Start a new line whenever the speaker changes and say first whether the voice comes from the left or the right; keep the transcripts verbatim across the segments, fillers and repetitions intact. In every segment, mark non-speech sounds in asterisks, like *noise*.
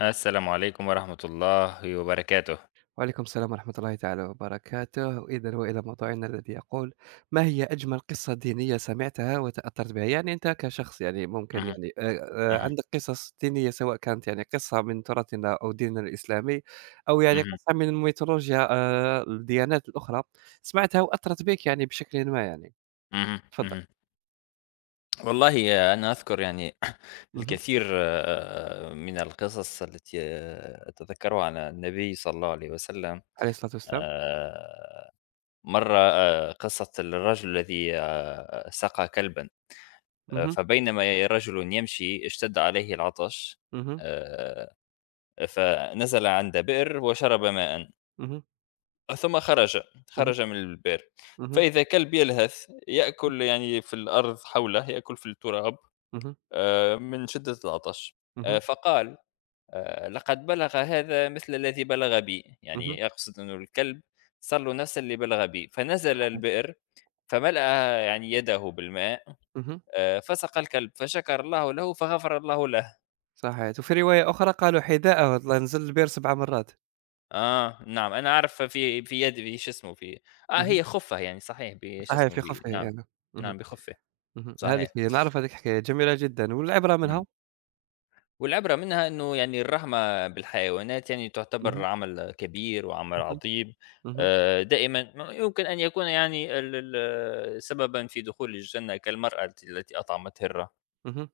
left: السلام عليكم ورحمة الله وبركاته.
right: وعليكم السلام ورحمة الله تعالى وبركاته. إذا وإلى موضوعنا الذي يقول: ما هي أجمل قصة دينية سمعتها وتأثرت بها؟ يعني أنت كشخص، يعني ممكن
left: اهم،
right: يعني آه، آه،
left: اهم،
right: عندك قصص دينية، سواء كانت يعني قصة من تراثنا أو ديننا الإسلامي أو يعني
left: اهم،
right: قصة من الميثولوجيا، آه، الديانات الأخرى، سمعتها وأثرت بك يعني بشكل ما يعني.
left: اهم،
right: تفضل.
left: اهم. والله أنا أذكر يعني *clears throat*
right: مه.
left: الكثير آه، من القصص التي آه، أتذكرها عن النبي صلى الله عليه وسلم.
right: عليه الصلاة والسلام.
left: آه، مرة آه، قصة الرجل الذي آه، سقى كلبا. آه،
right: مه.
left: فبينما رجل يمشي اشتد عليه العطش،
right: مه.
left: آه، فنزل عند بئر وشرب ماء،
right: مه.
left: ثم خرج
right: مه.
left: خرج من البئر،
right: مه.
left: فإذا كلب يلهث يأكل يعني في الأرض حوله، يأكل في التراب
right: مه.
left: آه، من شدة العطش. آه،
right: مه.
left: فقال: آه، لقد بلغ هذا مثل الذي بلغ بي،
right: مه.
left: يعني يقصد أنه الكلب صار له نفس اللي بلغ بي. فنزل البئر فملأ يعني يده بالماء،
right: مه.
left: آه، فسق الكلب فشكر الله له فغفر الله له.
right: صحيت، وفي رواية أخرى قالوا حذاءه الله نزل البير سبع مرات.
left: اه نعم، انا اعرف، في في يد، في شو اسمه، في اه
right: اهم،
left: هي خفه يعني، صحيح بشو
right: صحيح
left: اسمه
right: في
left: بي.
right: خفه
left: نعم،
right: يعني. اهم،
left: نعم بخفه.
right: اهم، هذيك
left: صحيح.
right: هي نعرف، هذيك الحكاية جميلة جدًا، والعبرة
left: إمم.
right: منها.
left: والعبرة منها إنه يعني الرحمة بالحيوانات يعني تعتبر
right: اهم،
left: عمل كبير وعمل
right: اهم،
left: عظيم.
right: اهم،
left: آآ، دائمًا م يمكن أن يكون يعني ال ال سببًا في دخول الجنة، كالمرأة الت التي أطعمت هرة.
right: اهم.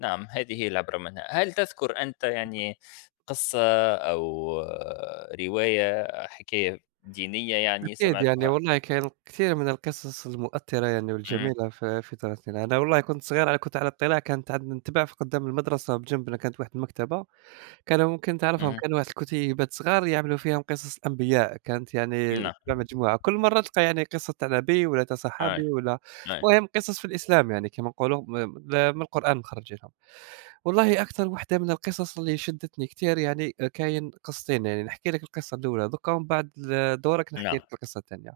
left: نعم، هذه هي العبرة منها. هل تذكر أنت يعني قصة، أو آه، رواية، حكاية دينية يعني
right: أكيد يعني
left: سمعتها؟
right: والله كاين كثير من القصص المؤثرة يعني
left: إمم،
right: والجميلة في في طفولتنا. أنا والله كنت صغير، أنا كنت على اطلاع، كانت عندنا نتبع في قدّام المدرسة بجنبنا كانت واحد المكتبة، كانوا ممكن تعرفهم،
left: اهم،
right: كانوا واحد الكتيبات صغار يعملوا فيهم قصص الأنبياء، كانت يعني
left: نعم،
right: تبع مجموعة، كل مرة تلقى يعني قصة تاع نبي والّا تاع
left: أي،
right: صحابي والّا
left: أي،
right: المهم قصص في الإسلام يعني كيما نقولوا م م من القرآن مخرجينهم. والله أكثر وحدة من القصص اللي شدتني كتير يعني، آآ كاين قصتين يعني، نحكي لك القصة الأولى دوكا ومن بعد ل دورك نحكي
left: نعم،
right: لك القصة الثانية.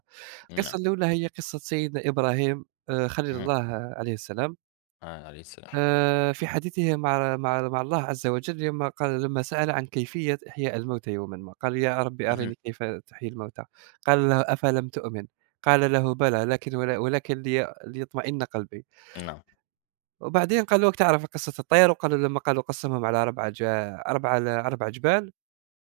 left: نعم،
right: القصة الأولى هي قصة سيدنا إبراهيم آآ خليل
left: اهم،
right: الله عليه السلام.
left: آه، عليه السلام،
right: آآ في حديثه مع مع مع الله عز وجل، لما قال، لما سأل عن كيفية إحياء الموتى يومًا ما، قال: "يا رب
left: اهم،
right: أرني كيف تحيي الموتى." قال له: "أفلم تؤمن؟" قال له: "بلى لكن ول ولكن لي ليطمئن قلبي."
left: نعم،
right: وبعدين قال له: "تعرف قصة الطير؟" وقالوا، لما قالوا قسمهم على أربع ج أربع ل أربع جبال،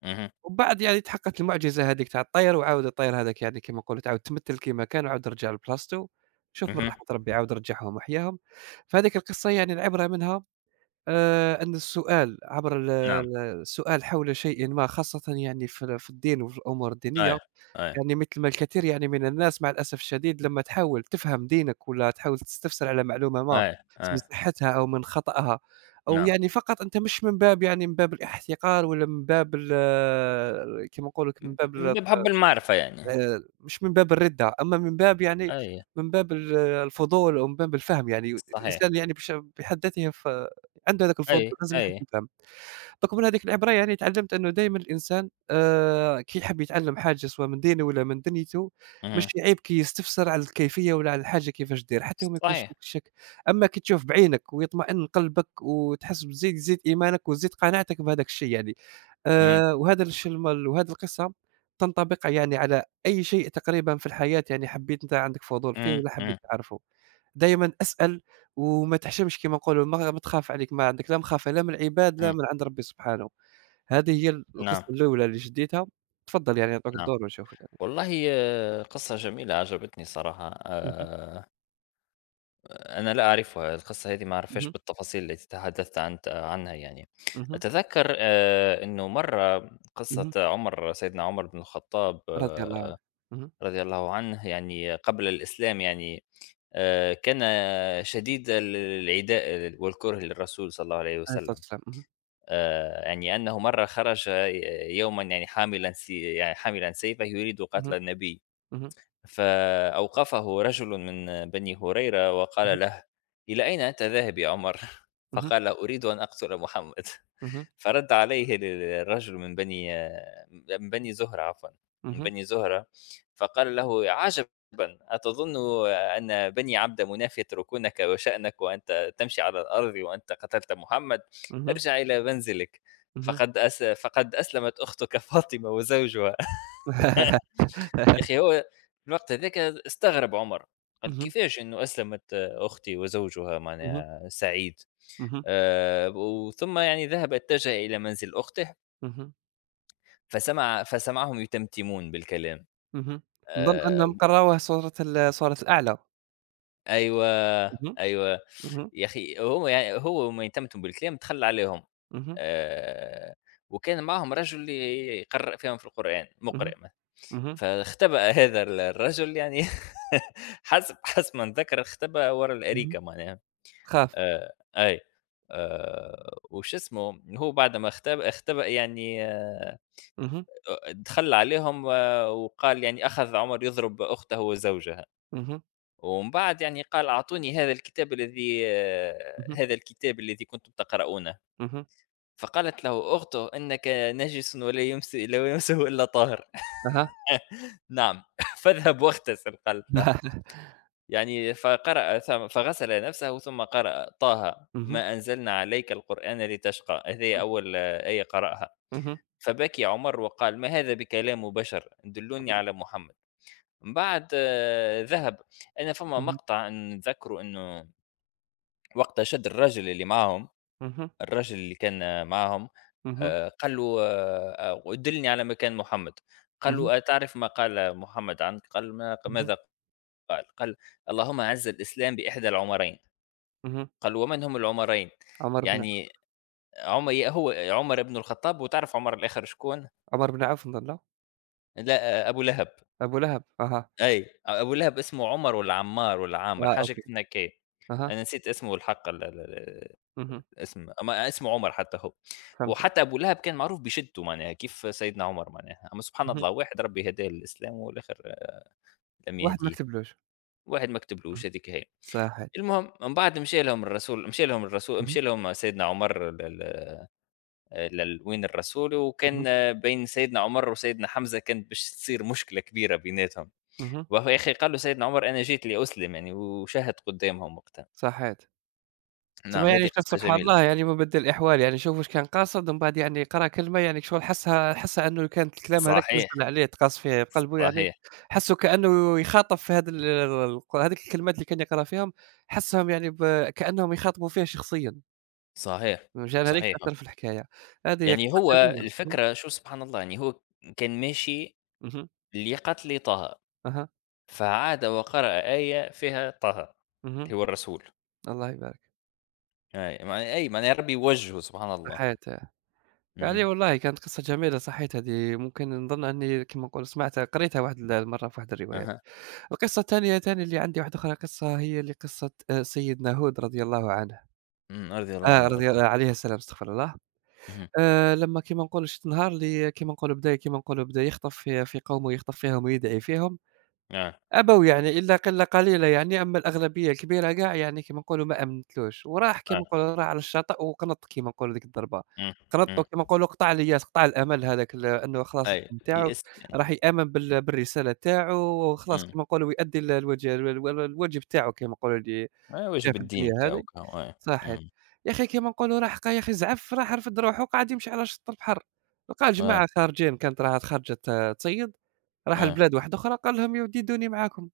left: اهم،
right: وبعد يعني تحققت المعجزة هذيك تاع الطير، وعاود الطير هذاك يعني كيما نقولوا تعاود تمثل كيما كان، وعاود رجع لبلاصتو. شوف من
left: اهم،
right: رحمة ربي عاود رجعهم وحياهم. فهذيك القصة يعني العبرة منها آآ أن السؤال عبر ال
left: نعم.
right: ال السؤال حول شيء ما، خاصةً يعني في ال في الدين وفي الأمور الدينية،
left: أيوه، أيوه،
right: يعني مثل ما الكثير يعني من الناس مع الأسف الشديد لمّا تحاول تفهم دينك والّا تحاول تستفسر على معلومة ما،
left: أيوه،
right: من
left: أيوه،
right: صحتها أو من خطأها، أو
left: نعم.
right: يعني فقط أنت مش من باب، يعني من باب الاحتقار ولا من باب ال كيما نقولوا ك
left: م
right: من باب
left: م
right: ال
left: بحُب المعرفة يعني.
right: آآ مش من باب الرِّدّة، أمّا من باب يعني
left: أيوه،
right: من باب ال الفضول أو من باب الفهم يعني،
left: صحيح.
right: الإنسان يعني بش بحد ذاته ف عنده هذاك الفضول،
left: أيوه،
right: لازم يحب
left: أيوه،
right: يفهم. دوك من هذيك العبرة يعني تعلّمت إنه دايمًا الإنسان آآ كي يحب يتعلّم حاجة سواء من دينه والّا من دنيته،
left: اهم،
right: ماشي عيب كي يستفسر على الكيفية ولا على الحاجة كيفاش دير، حتى وما يكونش
left: صحيح.
right: فيك شك. أمّا كي تشوف بعينك ويطمئن قلبك وتحس بزيد يزيد إيمانك وتزيد قناعتك بهذاك الشيء يعني.
left: إمم،
right: آآ وهذا الش الم وهذه القصة تنطبق يعني على أي شيء تقريبًا في الحياة، يعني حبيت أنت عندك فضول فيه
left: إمم،
right: والّا
left: إمم،
right: حبيت تعرفه. دايمًا أسأل وما تحشمش، كما نقولوا ما ما تخاف، عليك ما عندك لا مخافة لا من العباد لا
left: إمم،
right: من عند ربي سبحانه. هذه هي
left: نعم،
right: القصة الأولى اللي شديتها. تفضل يعني نعطوك
left: نعم.
right: الدور ونشوفوا ثاني.
left: والله آه، قصة جميلة عجبتني صراحة.
right: اهم،
left: آآ أنا لا أعرفها، القصة هذه ما أعرفهاش
right: اهم،
left: بالتفاصيل التي تحدثت عن عنها يعني.
right: اهم،
left: أتذكّر آآ إنه مرّة قصة
right: اهم،
left: عُمر سيدنا عُمر بن الخطاب،
right: رضي الله عنه.
left: آه،
right: اهم،
left: رضي الله عنه، يعني قبل الإسلام يعني، آآ كان شديد ال العداء والكره للرسول صلى الله عليه
right: عليه الصلاة
left: وسلم.
right: والسلام. اهم،
left: آآ يعني أنه مرّة خرج ي يومًا يعني حاملًا س يعني حاملًا سيفه يريد قتل
right: اهم،
left: النبي.
right: اهم،
left: فأوقفه رجل من بني هريرة
right: اهم،
left: وقال له: "إلى أين أنت ذاهب يا عمر؟" *laughs*
right: اهم،
left: فقال: "أريد أن أقتل محمد."
right: اهم،
left: *laughs* فرد عليه ال الرجل من بني من بني زهرة، عفوًا، من
right: اهم،
left: بني زهرة، فقال له: "عجبًا، أتظن أن بني عبد مناف يتركونك وشأنك وأنت تمشي على الأرض وأنت قتلت محمد؟
right: اهم،
left: ارجع إلى منزلك،
right: اهم.
left: فقد أس فقد أسلمت أختك فاطمة وزوجها." يا أخي، هو في الوقت هذاك استغرب عمر، قال
right: اهم،
left: كيفاش إنه أسلمت أختي وزوجها،
right: اهم،
left: معناها سعيد.
right: اهم. *laughs*
left: آآ، وثم يعني ذهب اتجه إلى منزل أخته،
right: اهم،
left: فسمع فسمعهم يتمتمون بالكلام.
right: اهم. نظن
left: آآ،
right: أنهم كرّروه صورة ال صورة الأعلى.
left: أيوه،
right: اهم،
left: أيوه،
right: اهم،
left: يا أخي هو يعني هو وهما يتمتموا بالكلام، تخلى عليهم.
right: اهم،
left: آآ، وكان معاهم رجل ي يقرأ فيهم في القرآن، مقرئ.
right: اهم، اهم،
left: فاختبأ *laughs* هذا ال الرجل يعني *laughs* حسب حسب ما نتذكر اختبأ ورا
right: اهم.
left: الأريكة معناها.
right: خاف.
left: آآ أي، آآ وش اسمه، هو بعد ما اختب اختبأ يعني، آآ
right: اهم،
left: دخل عليهم آه وقال، يعني أخذ عمر يضرب أخته وزوجها،
right: اهم،
left: ومن بعد يعني قال: "أعطوني هذا الكتاب الذي آه
right: اهم،
left: هذا الكتاب الذي كنتم تقرؤونه."
right: اهم.
left: فقالت له أخته: "إنك نجس ولا يمس لا يمسه إلا طاهر."
right: أها.
left: *laughs* "نعم، *laughs* فاذهب واغتسل." قالت له.
right: *laughs*
left: يعني فقرأ ثم فغسل نفسه ثم قرأ: طه،
right: اهم،
left: ما أنزلنا عليك القرآن لتشقى. هذه
right: اهم،
left: أول آه، آية قرأها،
right: اهم،
left: فبكي عمر وقال: ما هذا بكلام بشر، دلوني على محمد. من بعد آه، ذهب. أنا فما
right: اهم،
left: مقطع نذكره أنه وقت شد الرجل اللي معهم
right: اهم،
left: الرجل اللي كان معهم،
right: اهم،
left: آه، قال له: آه، آه، دلني على مكان محمد. قال له: أتعرف ما قال محمد عنك؟ قال: ما-
right: اهم،
left: ماذا؟ قال قال: اللهم أعز الإسلام بإحدى العمرين.
right: اهم.
left: قال: "ومن هم العُمَرَيْنِ؟"
right: عمر بن
left: يعني عُم ي هو عُمَر بن الخطاب، وتعرف عُمَر الآخر شكون؟
right: عمر بن عوف نظن، لا؟
left: لأ، أبو لهب.
right: أبو لهب. أها.
left: أي، أبو لهب اسمه عُمَر والّا عمّار والّا عامر،
right: آه،
left: حاجة
right: أوكي.
left: كيما هكايا.
right: أها.
left: أنا نسيت اسمه الحق، ال ال ال-
right: اهم.
left: الاسم، أما اسمه عُمَر حتى هو.
right: فهمتك.
left: وحتى أبو لهب كان معروف بِشِدته معناها، كيف سيدنا عُمَر معناها. أما سبحان
right: اهم.
left: الله، واحد ربي هداه للإسلام والآخر لم
right: واحد ما
left: يهديه،
right: كتبلوش.
left: واحد ما
right: اهم.
left: كتبلوش هذيك هي.
right: صحيت.
left: المهم من بعد مشى لهم الرسول مشى لهم الرسول
right: اهم،
left: مشى لهم سيدنا عُمَر ال ال للوين الرسول، وكان
right: اهم،
left: بين سيدنا عمر وسيدنا حمزه كانت باش تصير مشكله كبيره بيناتهم،
right: اهم.
left: وهو يا اخي قال له سيدنا عمر: انا جيت لاسلم يعني، وشهد قدامهم وقتها.
right: صحيت. تما
left: نعم، هذه
right: يعني شوف
left: قصه
right: سبحان
left: جميله،
right: الله، يعني مُبدِّل الأحوال، يعني شوف واش كان قاصد ومن بعد يعني قرا كلمة، يعني شغل حسّها حسّها أنه كانت الكلام هذاك نزّل
left: صحيح،
right: عليه تقاص فيه بقلبه يعني،
left: صحيح،
right: حسّه كأنه يخاطب في هاد ال الق هاذيك الكلمات اللي كان يقرا فيهم، حسّهم يعني ب كأنهم يخاطبوا فيه شخصيًا،
left: صحيح،
right: مشان هذيك
left: صحيح.
right: تأثّر في الحكاية، هذه هي
left: يعني
right: قصة
left: هو
right: جميلة. اهم،
left: الفكره شو سبحان الله، يعني هو كان ماشي
right: اهم،
left: لقتل طه،
right: أها،
left: فعاد وقرأ آية فيها طه
right: اهم،
left: اللي هو الرسول.
right: الله يبارك.
left: اي معنى اي معنى ربي يوجهه سبحان الله.
right: صحيت. يعني
left: اها،
right: والله كانت قصة جميلة، صحيت، هذه ممكن نظن أني كيما نقولوا سمعتها قريتها واحد المَرّة في واحد الرواية.
left: اها،
right: القصة الثانية ثاني اللي عندي، واحدة أخرى قصة هي اللي قصة آآ سيدنا هود رضي الله عنه،
left: أمم، رضي الله
right: آه،
left: عنه
right: رضي
left: وارضاه،
right: الله عليه السلام، استغفر الله.
left: اها،
right: آآ لمّا كيما نقولوا شت، نهار اللي كيما نقولوا بدا، كيما نقولوا بدا يخطف في في قومه، يخطف فيهم ويدعي فيهم.
left: آه.
right: أبوا يعني إلا قِلّة قليلة يعني، أمّا الأغلبية الكبيرة كاع يعني كيما نقولوا ما أمنتلوش، وراح كيما
left: آه.
right: نقولوا راح على الشاطئ وقنَط كيما نقولوا ديك الضربة،
left: إمم،
right: قنَط
left: إمم،
right: وكيما نقولوا قطع الياس، قطع الأمل هذاك ال إنه خلاص
left: أيوه
right: نتاعو
left: يئست
right: راح
left: يعني،
right: يآمن بال بالرسالة تاعو، وخلاص
left: إمم،
right: كيما نقولوا ويأدّي ال الوج الو الو الواجب تاعو كيما نقولوا اللي
left: أيوه
right: جاه
left: الواجب
right: في
left: الديني
right: الدنيا
left: بتاعه
right: هذه،
left: كا آه،
right: صحيت.
left: إمم،
right: يا أخي كيما نقولوا راح ق يا أخي زعف، راح رفد روحه وقعد يمشي على شط البحر، لقى
left: آه،
right: جماعة خارجين، كانت راها خارجة ت تصيّد، راح
left: آه،
right: لبلاد واحدة أخرى، قال لهم: "يا ودي دوني معاكم."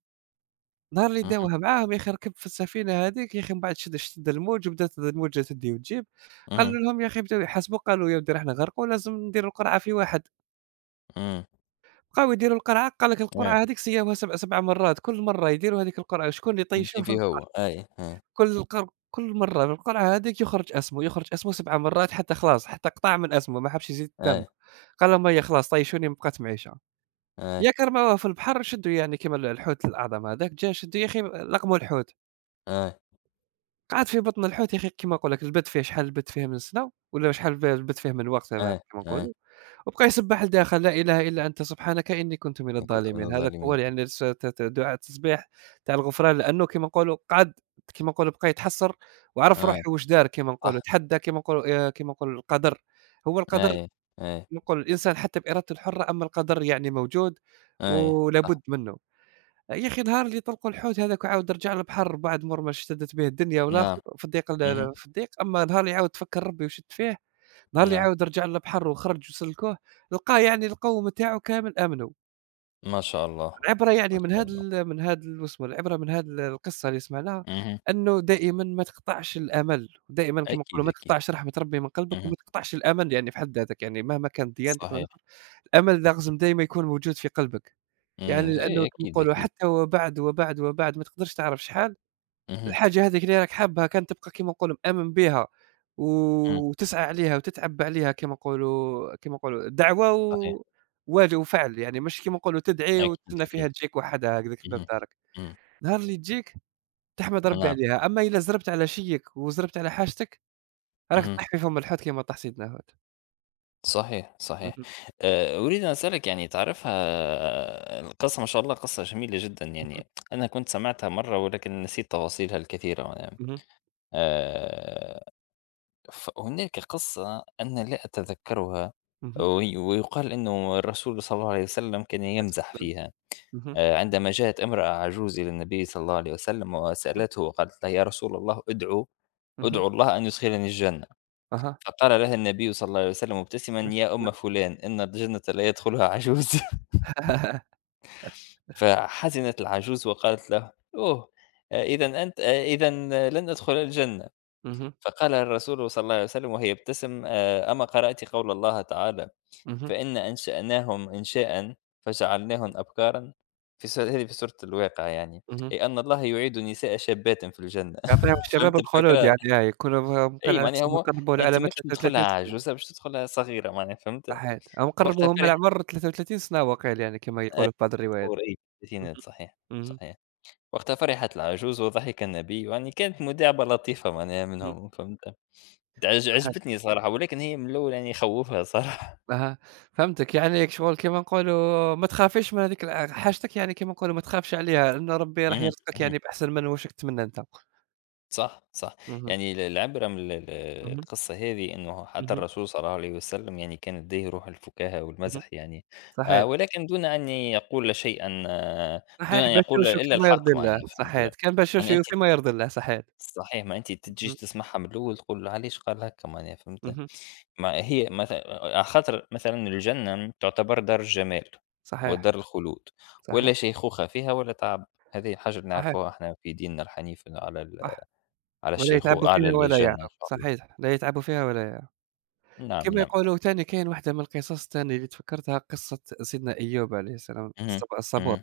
right: نهار اللي
left: اهم،
right: داوها معاهم يا أخي ركب في السفينة هاذيك، يا أخي من بعد شد شد الموج وبدات الموجة تدي وتجيب، قالوا
left: اهم،
right: لهم يا أخي بداو يحاسبوا، قالوا يا ودي راحنا غرقوا، لازم نديروا القرعة في واحد.
left: إمم،
right: بقاو يديروا القرعة، قال لك
left: آه،
right: القرعة هاذيك سياوها سبعة سبعة مرات، كل مرة يديروا هاذيك القرعة شكون اللي يطيشوه في
left: جيبي هو،
right: البحر.
left: أيوه، آه،
right: كل القر كل مرة القرعة هاذيك يخرج اسمه، يخرج اسمه سبع مرات، حتى خلاص حتى قطع من اسمه ما حبش يزيد الثمن،
left: آه،
right: قال لهم: "هيا خلاص طيشوني ما بقات معيشة."
left: آه،
right: ياك رماوه في البحر، شدوا يعني كيما ال الحوت الأعظم هذاك جا، شدوا يا أخي لقموا الحوت.
left: آه،
right: قعدت في بطن الحوت يا أخي، كيما نقول لك لبثت فيه شحال، لبثت فيه من سنة ولا شحال ب لبثت فيه من وقت، كما
left: آه،
right: كما
left: آه،
right: نقولوا، وبقى يسبّح لداخل: "لا إله إلا أنت سبحانك إني كنت من
left: من كتر من
right: الظالمين." هذاك
left: الظالمين،
right: هو يعني الس ت ت دعاء التسبيح تاع الغفران، لأنه كيما نقولوا قعد كيما نقولوا بقى يتحسّر وعرف
left: آه،
right: روحه واش دار، كيما نقولوا
left: صح،
right: تحدى كيما نقولوا آآ كيما نقولوا القدر. هو القدر،
left: أيوه، أيوه،
right: نقول الإنسان حتى بإرادته الحرة، أما القدر يعني موجود
left: أيوه، صح،
right: ولابد منه. يا أخي نهار اللي طلقوا الحوت هذاك وعاود رجع للبحر بعد مور ما اشتدت به الدنيا
left: نعم،
right: والآخر في الضيق ال
left: اهم،
right: ال في الضيق، أما نهار اللي عاود فكر ربي وشد فيه، نهار اللي
left: نعم،
right: عاود رجع للبحر وخرج وسلكوه، لقاه يعني القوم نتاعو كامل آمنوا.
left: ما شاء الله،
right: العبرة
left: ما
right: يعني من
left: شاء
right: هاد
left: الله،
right: ال من هاد ال واسمه العبرة من هاد ال القصة اللي سمعناها،
left: اهم،
right: إنه دائمًا ما تقطعش الأمل، ودائمًا كيما
left: أكيد،
right: نقولوا ما
left: أكيد،
right: تقطعش رحمة ربي من قلبك،
left: اهم،
right: وما تقطعش الأمل يعني في حد ذاتك، يعني مهما كانت ديانتك والّا
left: صحيح،
right: الآخر، الأمل لازم دايمًا يكون موجود في قلبك.
left: إمم،
right: يعني
left: إيه
right: لأنه كيما
left: أكيد،
right: نقولوا
left: أكيد،
right: حتى وبعد، وبعد، وبعد ما تقدرش تعرف شحال،
left: اهم،
right: الحاجة هاذيك اللي راك حابها كان تبقى كيما نقولوا مآمن بها،
left: إمم،
right: وتسعى عليها وتتعب عليها كيما نقولوا، كيما نقولوا دعوة
left: صحيح،
right: و واج وفعل، يعني مش كيما نقولوا تدعي
left: أكيد،
right: وتستنى
left: أكيد،
right: فيها تجيك وحدها هكذاك لباب
left: اهم،
right: دارك،
left: إمم،
right: نهار اللي تجيك تحمد ربي
left: نعم،
right: عليها، أما إلا زربت على شيك وزربت على حاجتك، راك
left: اهم.
right: تطيح في فم الحوت كيما طاح سيدنا هود.
left: صحيح، صحيح.
right: اهم،
left: آآ أريد أن أسألِك، يعني تعرفها القصة؟ ما شاء الله قصة جميلة جدًا يعني، أنا كنت سمعتها مرّة ولكن نسيت تفاصيلها الكثيرة ونعم.
right: اهم،
left: آآ فهناك قصة أنا لا أتذكّرها،
right: اهم، اهم،
left: وي ويُقال إنه الرسول صلى الله عليه وسلم كان
right: *laughs* عليه الصلاة
left: يمزح
right: والسلام.
left: فيها.
right: اهم،
left: آآ عندما جاءت امرأة عجوز إلى النبي صلى الله عليه وسلم
right: اهم،
left: وسألته وقالت له: "يا رسول الله، ادعُه
right: اهم،
left: ادعُوا الله أن يدخلني الجنة."
right: أها، *laughs*
left: فقال لها النبي صلى الله عليه وسلم مبتسما:
right: عليه الصلاة
left: يا أم
right: والسلام.
left: فلان، إن الجنة لا يدخلها عجوز. *laughs* فحزنت العجوز وقالت له: أوه، إذا أنت إذا لن أدخل الجنة.
right: اهم.
left: فقال الرسول صلى الله عليه وسلم وهي يبتسم: آه، أما قرأت قول الله تعالى:
right: اهم،
left: فإن أنشأناهم إنشاء فجعلناهم أبكارا، في سورة هذه، في سورة الواقع يعني.
right: اهم.
left: أي أن الله يعيد نساء شابات في الجنة.
right: يعطيهم
left: *laughs*
right: الشباب
left: فهمت
right: الخلود
left: الفكرة؟
right: يعني، آه، يكونوا ممكن
left: أي،
right: على
left: معناها
right: حسب ما
left: هو
right: قرّبوا
left: أنت
right: العلامة
left: ماكش مدخلها
right: ثلاثة وثلاثين سنة.
left: عجوزة، باش تدخلها صغيرة معناها، فهمت؟
right: صحيت، هم
left: وقتها
right: قرّبوا هُم
left: فرح،
right: العمر ثلاثة وثلاثين سنة، وقيل يعني كما يقولوا في بعض الروايات.
left: أتصور إي
right: اهم،
left: الستينات، صحيح،
right: اهم،
left: صحيح. وقتها فرحت العجوز وضحك النبي، يعني كانت مداعبة لطيفة معناها
right: اهم،
left: منهم، فهمت؟ عج
right: صحيت.
left: عجبتني صراحة، ولكن هي من الأول يعني خوّفها صراحة.
right: أها. فهمتك. يعني شغل كيما نقولوا ما تخافيش من هذيك الع حاجتك، يعني كيما نقولوا ما تخافش عليها، لأنه ربي
left: *laughs*
right: راح
left: اهم،
right: يرزقك
left: اهم.
right: يعني بأحسن من واش راك تتمنى أنت.
left: صح، صح.
right: اهم،
left: يعني ال العبرة من ال ال
right: اهم،
left: القصة هذه، إنه حتى
right: اهم،
left: الرسول صلى الله عليه وسلم يعني كان لديه روح الفكاهة
right: اهم،
left: والمزح يعني، آآ
right: صحيت.
left: ولكن دون أن يقول شيئًا آه دون
right: صحيح
left: أن يقول
right: بشوشو
left: إلا
right: كيما يرضي
left: الحق،
right: الله،
left: معناها فهمت؟
right: صحيت، كان
left: يعني
right: بشوشو
left: أنتِ
right: فيما يرضي الله. صحيت.
left: صحيح، ما أنتِ تجيش
right: اهم،
left: تسمعها من الأول تقول علاش قال هكا معناها، فهمت؟
right: اهم،
left: ما هي مثلًا، على خاطر مثلًا الجنة تعتبر دار الجمال
right: صحيح،
left: ودار الخلود، ولا
right: صحيح.
left: شيخوخة فيها ولا تعب، هذه حاجة
right: صحيح،
left: نعرفوها إحنا في ديننا الحنيف، على ال
right: صح.
left: على
right: ولا
left: الشيخو
right: يتعبوا
left: على
right: فيها ولا
left: الجنة إن
right: يعلم.
left: شاء الله.
right: صحيح، لا يتعبوا فيها ولا يعلم.
left: نعم،
right: كيما
left: نعم.
right: يقولوا تاني كاين واحدة من القصص تاني اللي تفكّرتها، قصة سيدنا أيوب عليه السلام
left: اهم،
right: الصب الصبور.
left: اهم،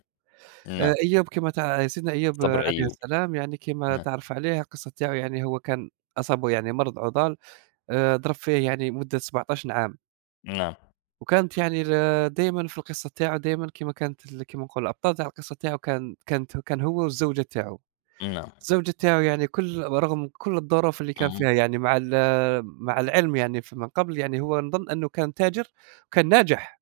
right: آآ
left: نعم.
right: أيوب كيما تع سيدنا أيوب، آه،
left: صبر
right: عليه
left: أيوب.
right: السلام، يعني كيما
left: اهم،
right: تعرف عليه القصة تاعو، يعني هو كان أصابه يعني مرض عُضال، آآ ضرب فيه يعني مدة سبعطاش عام.
left: نعم،
right: وكانت يعني ال دايمًا في القصة تاعو دايمًا كيما كانت ال كيما نقولوا الأبطال تاع القصة تاعو كان، كانت، كان هو والزوجة تاعو.
left: نعم،
right: الزوجة تاعو يعني كل، رغم كل الظروف اللي كان
left: اهم،
right: فيها يعني مع ال مع العلم يعني، ف من قبل يعني هو نظن أنه كان تاجر وكان ناجح،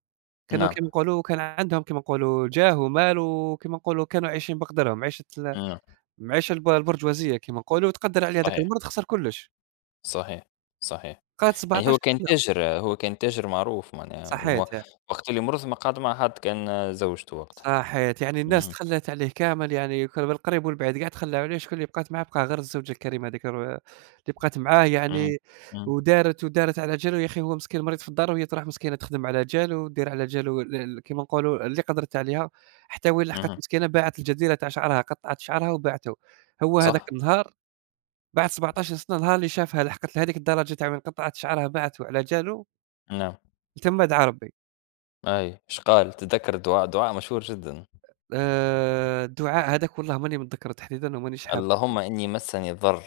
right: كانوا
left: نعم،
right: كيما نقولوا كان عندهم كيما نقولوا جاه ومال، وكيما نقولوا كانوا عايشين بقدرهم، عيشة ال
left: نعم.
right: معيشة الب البرجوازية كيما نقولوا، وتقدّر عليه هذاك
left: صحيح،
right: المرض خسر كلش.
left: صحيح، صحيح.
right: قعد
left: يعني هو
right: سبعة عشر
left: كان
right: سنة،
left: تاجر هو كان تاجر معروف معناها،
right: صحيت.
left: وما وقت اللي مرض ما قعد مع حد، كان زوجته وقتها.
right: صحيت، يعني الناس
left: اهم،
right: تخلّات عليه كامل، يعني كان بالقريب والبعيد قاع تخلاو عليه، شكون اللي بقات معاه؟ بقى غير الزوجة الكريمة هاذيك ال اللي بقات معاه
left: اهم،
right: يعني،
left: اهم،
right: ودارت، ودارت على جالو، يا أخي هو مسكين مريض في الدار وهي تروح مسكينة تخدم على جالو، دير على جالو ال ال كيما نقولوا اللي قدرت عليها، حتى وين لحقت
left: اهم،
right: مسكينة باعت الجزيرة تاع شعرها، قطعت شعرها وباعته. هو هذاك
left: صح،
right: النهار بعد سبعة عشر سنة، نهار اللي شافها لحقت لهاذيك الدرجة تاع وين قطعت شعرها باعته على جالو،
left: نعم،
right: تما دعا ربي.
left: أي إيش قال؟ تتذكر دعاء؟ دعاء مشهور جدًا.
right: آآ الدعاء هذاك والله ماني متذكره تحديدًا، ومانيش حاب.
left: اللهم إني مسني الضر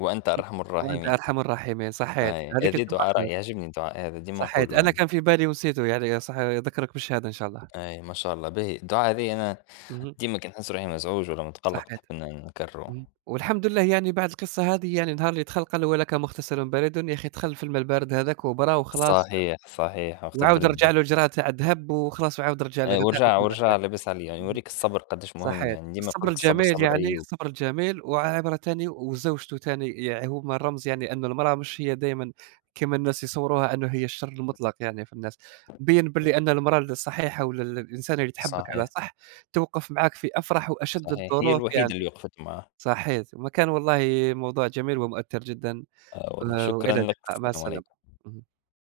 left: وأنت
right: إمم.
left: أرحم
right: وأنت
left: الراحمين.
right: أرحم الراحمين، صحيت،
left: أي
right: هذيك
left: هذي
right: الجمعة
left: دعاء راهي
right: خلاص.
left: يعجبني، الدعاء هذا ديما
right: صحيت،
left: نقولو
right: أنا
left: أنا.
right: كان في بالي ونسيته يعني، صح أذكّرك بالشهادة إن شاء الله.
left: أي ما شاء الله، باهي الدعاء هذي، أنا
right: اهم.
left: ديما كي نحس روحي مزعوج والّا متقلق
right: صحيت.
left: نحب ن نكرره.
right: اهم. والحمد لله يعني، بعد القصة هذه يعني نهار اللي دخل، قال له: "ولك مغتسل بريد." يا أخي دخل في الماء البارد هذاك وبرا وخلاص،
left: صحيح، صحيح وقت
right: وعاود
left: برد.
right: رجع له الجرعة تاع الذهب وخلاص، وعاود رجع
left: آآ
right: لغداه
left: وارجع
right: وكيما
left: وارجع
right: كان.
left: لابس عليه، يعني
right: اهم.
left: يوريك الصبر قدّاش مهم،
right: صحيت.
left: يعني ديما يقول
right: الصبر
left: لك الصبر
right: الجميل
left: صبر
right: يعني،
left: أيّوب.
right: الصبر الجميل. وعبرة تاني، وزوجته تاني يعني هما رمز، يعني أنه المرأة مش هي دايمًا كما الناس يصوّروها أنه هي الشر المطلق يعني في الناس، بيّن باللي أن المرأة الصحيحة ولا ال الإنسانة اللي تحبّك على
left: صحيح،
right: صح، توقف معاك في أفرح وأشد
left: صحيح. هي
right: الظروف يعني.
left: الوحيدة اللي وقفت معاه.
right: صحيت، وما كان والله موضوع جميل ومؤثّر جدًا.
left: آه والله،
right: آآ وإلى
left: شكرًا لك،
right: اللقاء، مع
left: السلام
right: السلامة.
left: عليكم.
right: اهم.